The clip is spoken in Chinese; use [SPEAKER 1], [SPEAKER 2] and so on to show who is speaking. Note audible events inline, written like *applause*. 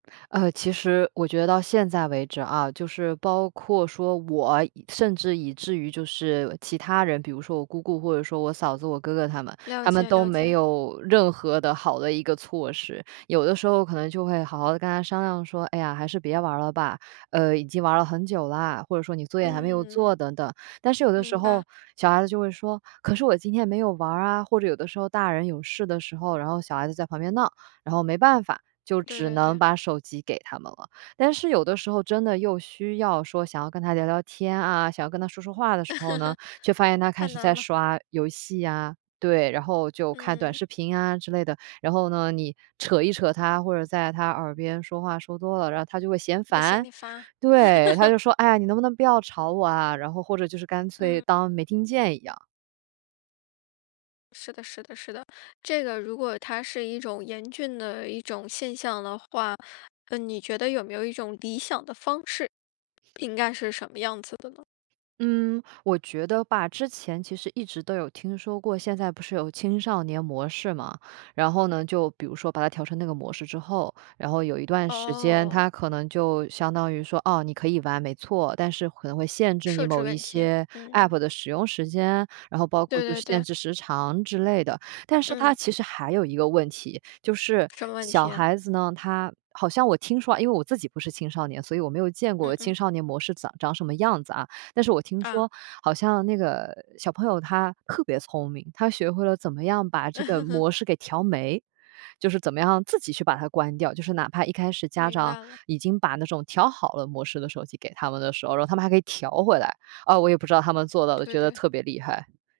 [SPEAKER 1] 呃，其实我觉得到现在为止啊，就是包括说我，甚至以至于就是其他人，比如说我姑姑或者说我嫂子，我哥哥他们。
[SPEAKER 2] 了
[SPEAKER 1] 他们
[SPEAKER 2] 解
[SPEAKER 1] 都
[SPEAKER 2] 了
[SPEAKER 1] 没
[SPEAKER 2] 解。
[SPEAKER 1] 有任何的好的一个措施。有的时候可能就会好好的跟他商量说，哎呀，还是别玩了吧。呃，已经玩了很久啦，或者说你作业还没有
[SPEAKER 2] 嗯。
[SPEAKER 1] 做等等。但是有的时
[SPEAKER 2] 明白。
[SPEAKER 1] 候小孩子就会说，“可是我今天没有玩啊”，或者有的时候大人有事的时候，然后小孩子在旁边闹。然后没办法，就
[SPEAKER 2] 对
[SPEAKER 1] 只
[SPEAKER 2] 对
[SPEAKER 1] 能
[SPEAKER 2] 对。
[SPEAKER 1] 把手机给他们了。但是有的时候真的又需要说想要跟他聊聊天啊，想跟他说说话的时候呢，
[SPEAKER 2] *laughs*
[SPEAKER 1] 却发现他开
[SPEAKER 2] 太
[SPEAKER 1] 始
[SPEAKER 2] 难
[SPEAKER 1] 在
[SPEAKER 2] 了。
[SPEAKER 1] 刷游戏呀，对。然后就看短
[SPEAKER 2] 嗯。
[SPEAKER 1] 视频啊之类的。然后呢，你扯一扯他，或者在他耳边说话说多了，然后他就会嫌
[SPEAKER 2] 他嫌
[SPEAKER 1] 烦。
[SPEAKER 2] 你烦。
[SPEAKER 1] 对，他
[SPEAKER 2] *laughs*
[SPEAKER 1] 就说，哎呀，你能不能不要吵我啊，然后或者就是干脆
[SPEAKER 2] 嗯。
[SPEAKER 1] 当没听见一样。
[SPEAKER 2] 是的是的是的。这个如果它是一种严峻的一种现象的话，那你觉得有没有一种理想的方式？应该是什么样子的呢？
[SPEAKER 1] 嗯，我觉得吧，之前其实一直都有听说过，现在不是有青少年模式吗？然后呢就比如说把它调成那个模式之后，然后有一段时间
[SPEAKER 2] 哦。
[SPEAKER 1] 它可能就相当于说，哦，你可以玩没错，但是可能会限制你
[SPEAKER 2] 设置
[SPEAKER 1] 某一
[SPEAKER 2] 问题。
[SPEAKER 1] 些
[SPEAKER 2] 嗯。
[SPEAKER 1] APP 的使用时间。然后包括
[SPEAKER 2] 对
[SPEAKER 1] 就
[SPEAKER 2] 对
[SPEAKER 1] 是
[SPEAKER 2] 对。
[SPEAKER 1] 限制时长，之类的。但是它
[SPEAKER 2] 嗯。
[SPEAKER 1] 其实还有一个问题。就是
[SPEAKER 2] 什么问
[SPEAKER 1] 小
[SPEAKER 2] 题啊？
[SPEAKER 1] 孩子呢，它好像我听说，因为我自己不是青少年，所以我没有见
[SPEAKER 2] 嗯
[SPEAKER 1] 过青
[SPEAKER 2] 嗯。
[SPEAKER 1] 少年模式长长什么样子啊。但是我听
[SPEAKER 2] 啊。
[SPEAKER 1] 说好像那个小朋友他特别聪明，他学会了怎么样把这个
[SPEAKER 2] *laughs*
[SPEAKER 1] 模式给调没。就是怎么样自己去把它关掉。就是哪怕一开始家
[SPEAKER 2] 明
[SPEAKER 1] 长
[SPEAKER 2] 白了。
[SPEAKER 1] 已经把那种调好了模式的手机给他们的时候，然后他们还可以调回来。呃，我也不知道他们做到的，
[SPEAKER 2] 对
[SPEAKER 1] 觉得
[SPEAKER 2] 对。
[SPEAKER 1] 特别厉害。